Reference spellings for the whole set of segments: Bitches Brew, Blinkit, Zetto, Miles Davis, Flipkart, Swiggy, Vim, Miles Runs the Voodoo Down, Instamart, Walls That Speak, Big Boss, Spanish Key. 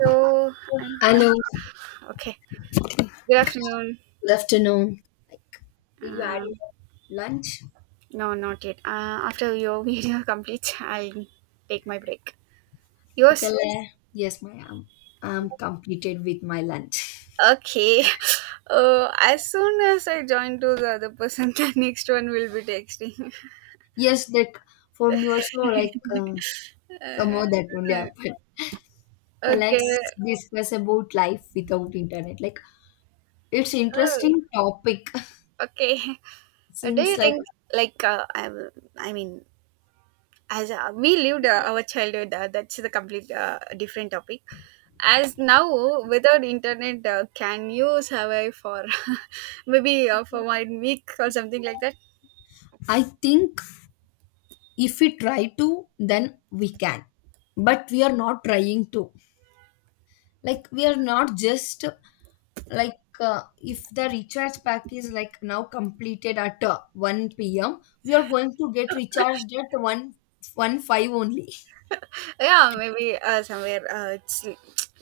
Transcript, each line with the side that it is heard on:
right: So, I,
left: Hello,
right: okay. Good afternoon.
left: good afternoon. Did you add
right: Um
left: your lunch?
right: no, not yet. After your video completes, I'll take my break.
left: Okay,
right: Yours?
left: le- yes, I'm completed with my lunch.
right: Okay. As soon as I join to the other person, the next one will be texting.
left: Yes, like for me also,
right: Uh,
left: somehow that only happened. But
right: okay.
left: let's discuss about life without internet. Like it's
right: Oh,
left: interesting topic.
right: okay. Do
left: since
right: you
left: like
right: think, like, I, will- I mean, as we lived our childhood, that's the complete different topic as now without internet. Can you survive for maybe for 1 week or something like that?
left: I think if we try to, then we can. But we are not trying to. Like we are not just like If the recharge pack is like now completed at 1 p.m, we are going to get recharged at 1:15 only.
right: Yeah, maybe somewhere it's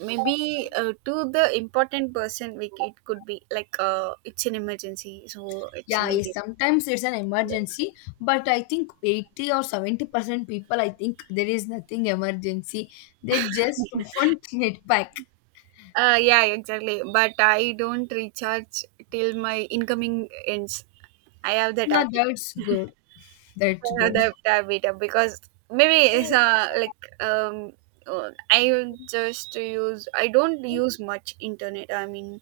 right: to the important person. We, it could be like it's an emergency, so it's
left: Yeah,
right: needed.
left: sometimes it's an emergency, but I think 80 or 70% people, I think there is nothing emergency. They just want net pack.
right: Yeah, exactly, but I don't recharge till my incoming ends. I have that
left: Yeah,
right: app.
left: that's good. That's
right: I have
left: good.
right: that diabetes because maybe it's I don't use much internet. I mean,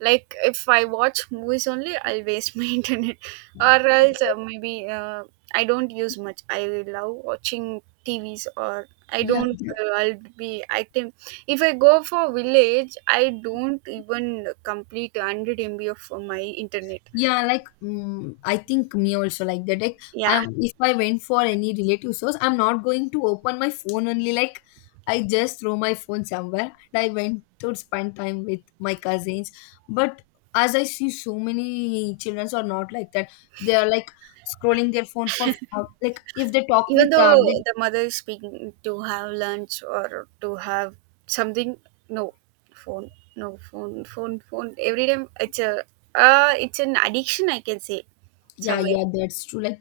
right: like if I watch movies only, I'll waste my internet, or else maybe I don't use much. I love watching TVs or. I
left: Yeah,
right: don't.
left: yeah.
right: I'll be active. If I go for village, I don't even complete 100 MB of my internet.
left: Yeah, like I think me also like that. Like
right: Yeah,
left: I if I went for any relative source, I'm not going to open my phone only. Like I just throw my phone somewhere and I went to spend time with my cousins. But as I see, so many children are not like that. They are like scrolling their phone for like if they talk
right: even
left: with
right: though the mother is speaking to have lunch or to have something, no phone every time. It's a it's an addiction, I can say,
left: yeah,
right: somewhere
left: yeah, that's true. Like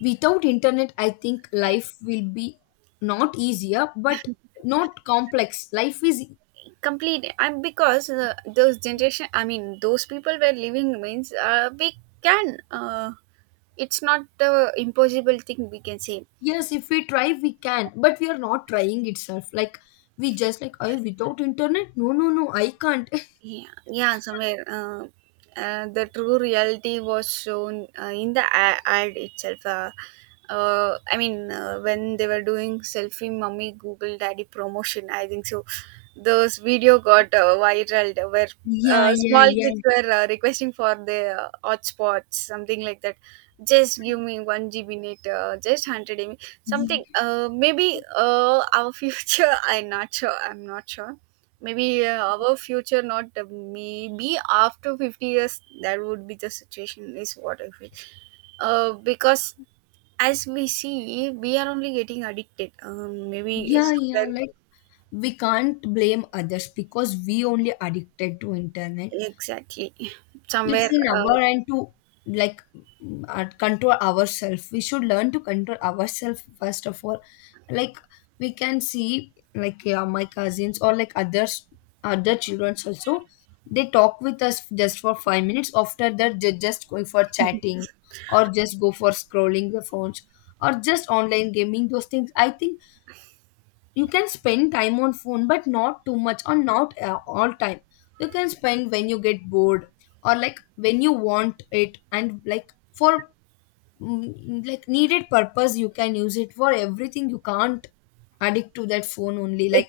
left: without internet, I think life will be not easier, but not complex. Life is—
right: complete. And because those generation, I mean those people were living, means we can, it's not the impossible thing, we can say.
left: yes, if we try, we can, but we are not trying itself. Like we just like, I without internet? No, no, no, I can't.
right: Yeah, yeah, somewhere. The true reality was shown in the ad itself. When they were doing selfie mummy Google daddy promotion, I think so. Those video got viral, where
left: Yeah, yeah,
right: small
left: yeah.
right: kids were requesting for their hotspots, something like that. Just give me one GB net, just 100 MB, something.
left: Y-
right: Maybe our future. I'm not sure. I'm not sure. Maybe our future, not maybe after 50 years, that would be the situation, is what I feel. Because as we see, we are only getting addicted. Maybe
left: Yeah, yeah.
right: somewhere,
left: Like we can't blame others because we only addicted to internet.
right: exactly.
left: It's
right: Somewhere,
left: in our and to like control ourselves. We should learn to control ourselves first of all. Like we can see like, yeah, my cousins or like others, other children also, they talk with us just for 5 minutes. After that they just going for chatting, or just go for scrolling the phones, or just online gaming. Those things, I think you can spend time on phone but not too much, or not all time. You can spend when you get bored, or like when you want it, and like for like needed purpose. You can use it for everything, you can't addict to that phone only. Like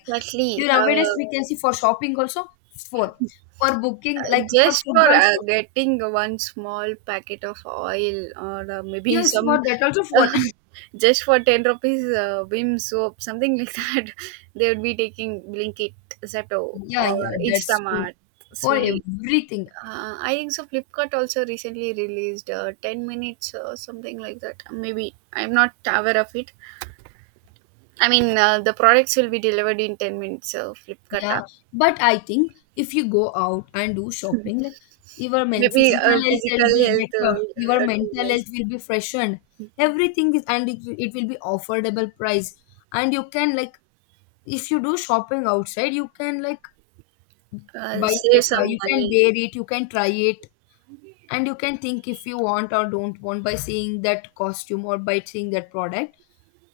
left: you nowadays we can see for shopping also, phone, for booking like for
right: Just
left: food
right: for
left: also,
right: getting one small packet of oil or maybe
left: yes, for
right: some,
left: that also phone.
right: just for 10 rupees Vim soap, something like that, they would be taking Blinkit, Zetto
left: Yeah,
right: or
left: yeah, that's true,
right: Instamart,
left: for
right: Swiggy.
left: everything.
right: I think so Flipkart also recently released 10 minutes or something like that. Maybe I'm not aware of it. I mean, the products will be delivered in 10 minutes, so Flipkart
left: Yeah,
right: app.
left: but I think if you go out and do shopping, like your men
right: Maybe
left: physical health will
right: physical
left: be
right: health
left: better, your
right: would be
left: mental
right: nice.
left: health will be freshened. Everything is, and it will be affordable price. And you can like, if you do shopping outside, you can like buy
right: Save
left: like
right: some
left: you can
right: money.
left: wear it, you can try it, and you can think if you want or don't want by seeing that costume or by seeing that product,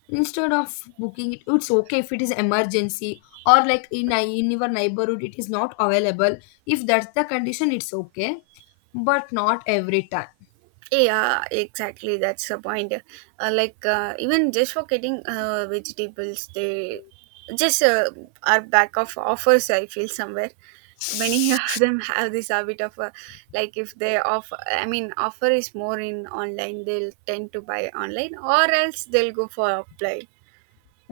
left: instead of booking it. It's okay if it is emergency, or like in your neighborhood it is not available. If that's the condition, it's okay, but not every time.
right: Yeah, exactly, that's the point. Even just for getting vegetables, they just are back of offers, I feel. Somewhere many of them have this habit of, like if they offer, I mean offer is more in online, they'll tend to buy online, or else they'll go for offline.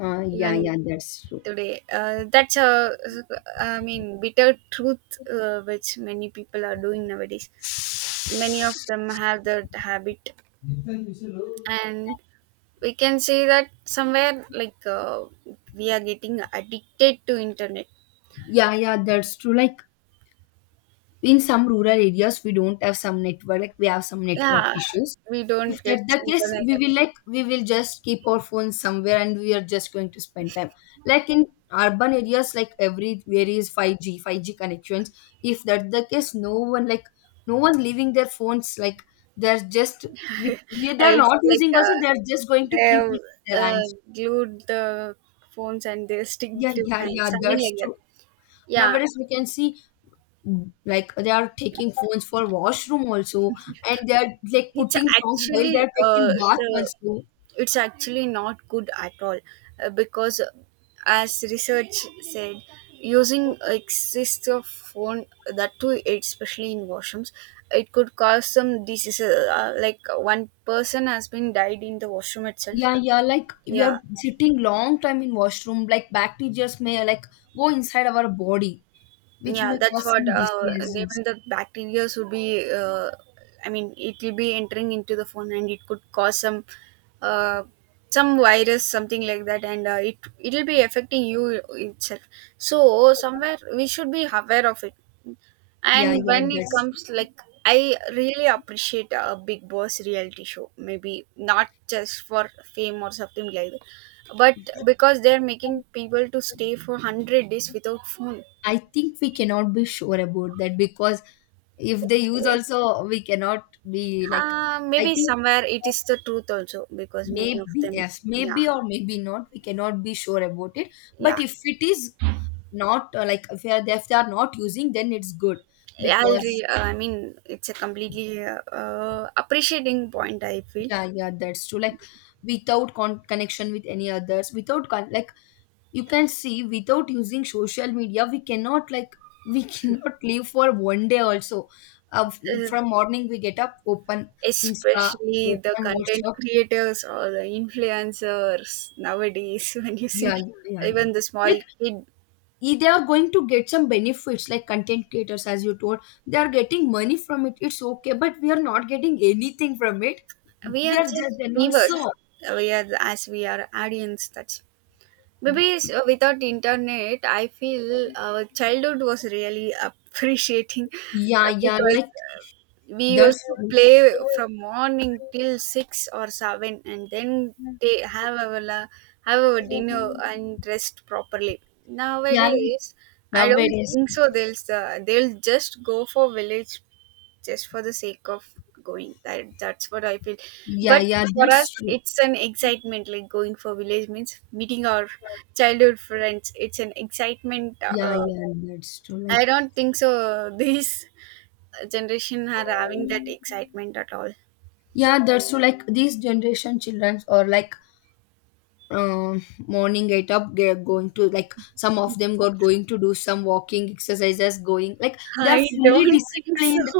left: Yeah,
right: Even
left: yeah, that's true.
right: today that's a, I mean, bitter truth, which many people are doing nowadays. Many of them have that habit, and we can see that somewhere we are getting addicted to internet.
left: Yeah, yeah, that's true. Like in some rural areas, we don't have some network, like we have some network
right: Yeah,
left: issues.
right: we
left: If
right: don't get
left: that's the case, we
right: internet.
left: will like we will just keep our phones somewhere and we are just going to spend time. Like in urban areas, like everywhere is 5G, 5G connections. If that's the case, no one like no one leaving their phones. Like they're just with, they're
right: It's
left: not
right: like
left: using also, they're just going to keep
right: They've
left: it in their
right: uh,
left: hands.
right: glued the phones and they stick
left: Yeah,
right: to
left: yeah,
right: hands,
left: yeah,
right: something
left: that's
right: like that.
left: true.
right: Yeah,
left: Nowadays we can see like they are taking phones for washroom also, and they are like
right: it's
left: putting songs while they
right: actually
left: are taking bath also.
right: it's actually not good at all, because as research said, using excessive phone, that too especially in washrooms, it could cause some diseases, like one person has been died in the washroom itself.
left: Yeah, yeah, like we are
right: Yeah,
left: sitting long time in washroom, like bacteria may like go inside our body, which
right: yeah,
left: may
right: that's
left: cause
right: what.
left: some diseases.
right: Even the bacteria would be, I mean, it will be entering into the phone and it could cause uh, some virus, something like that, and it will be affecting you itself. So somewhere we should be aware of it.
left: Yeah,
right: And
left: yeah,
right: when it
left: that's—
right: comes like, I really appreciate a big boss reality show, maybe not just for fame or something like that, but because they're making people to stay for 100 days without phone.
left: I think we cannot be sure about that, because if they use
right: Okay.
left: also, we cannot be like, I
right: Maybe
left: think
right: somewhere it is the truth also because many of
left: maybe,
right: them,
left: yes,
right: yeah,
left: maybe or maybe not, we cannot be sure about it. But
right: yeah.
left: if it is not if they are not using, then it's good. Because
right: I mean, it's a completely appreciating point, I feel.
left: yeah, yeah, that's true. Like without con- connection with any others, without con- like you can see, without using social media we cannot like, we cannot live for one day also.
right: Uh,
left: From morning we get up, open insta,
right: especially the
left: open
right: content
left: whatsapp.
right: creators or the influencers nowadays, when you see
left: Yeah, yeah, yeah.
right: even the small
left: Yeah,
right: kid,
left: they are going to get some benefits. Like content creators, as you told, they are getting money from it, it's okay, but we are not getting anything from it.
right: we
left: We
right: are
left: are just
right: just
left: then also.
right: viewers. We are the, as we are audience. That's Without internet, I feel our childhood was really appreciating,
left: Yeah, yeah,
right: because
left: like
right: we
left: that's—
right: used to play from morning till six or seven, and then they have our la- have our dinner and rest properly.
left: yeah, like
right: Nowadays, I don't
left: nowadays.
right: think so. They'll just go for village just for the sake of going. That that's what I feel.
left: Yeah,
right: But
left: yeah,
right: for us
left: that's true.
right: it's an excitement, like going for village means meeting our childhood friends, it's an excitement.
left: Yeah, yeah, that's true.
right: I
left: Like
right: don't think so this generation are having that excitement at all.
left: yeah, that's true. Like these generation children or like morning get up, they're going to like some of them got going to do some walking exercises going, like they're
right: I
left: fully
right: don't think so.
left: disciplined.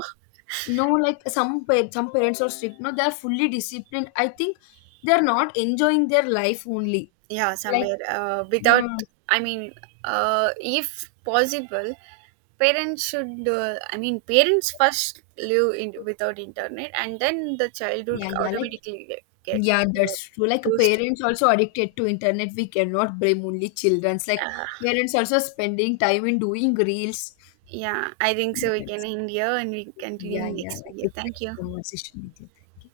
left: No, like some parents are strict. No, they're fully disciplined, I think. They're not enjoying their life only.
right: Yeah,
left: like
right: somewhere without
left: uh,
right: I mean if possible parents should, parents first live in without internet and then the child would
left: yeah, yeah, like
right: automatically get
left: yeah,
right: uh,
left: that's true. Like
right: used to.
left: parents also addicted to internet, we cannot blame only children's. Like
right: uh,
left: parents also spending time in doing reels.
right: yeah, I think so we can
left: That's-
right: end here and we continue
left: yeah, yeah,
right: next
left: like
right: video.
left: it's
right: Thank
left: nice
right: you.
left: conversation with you.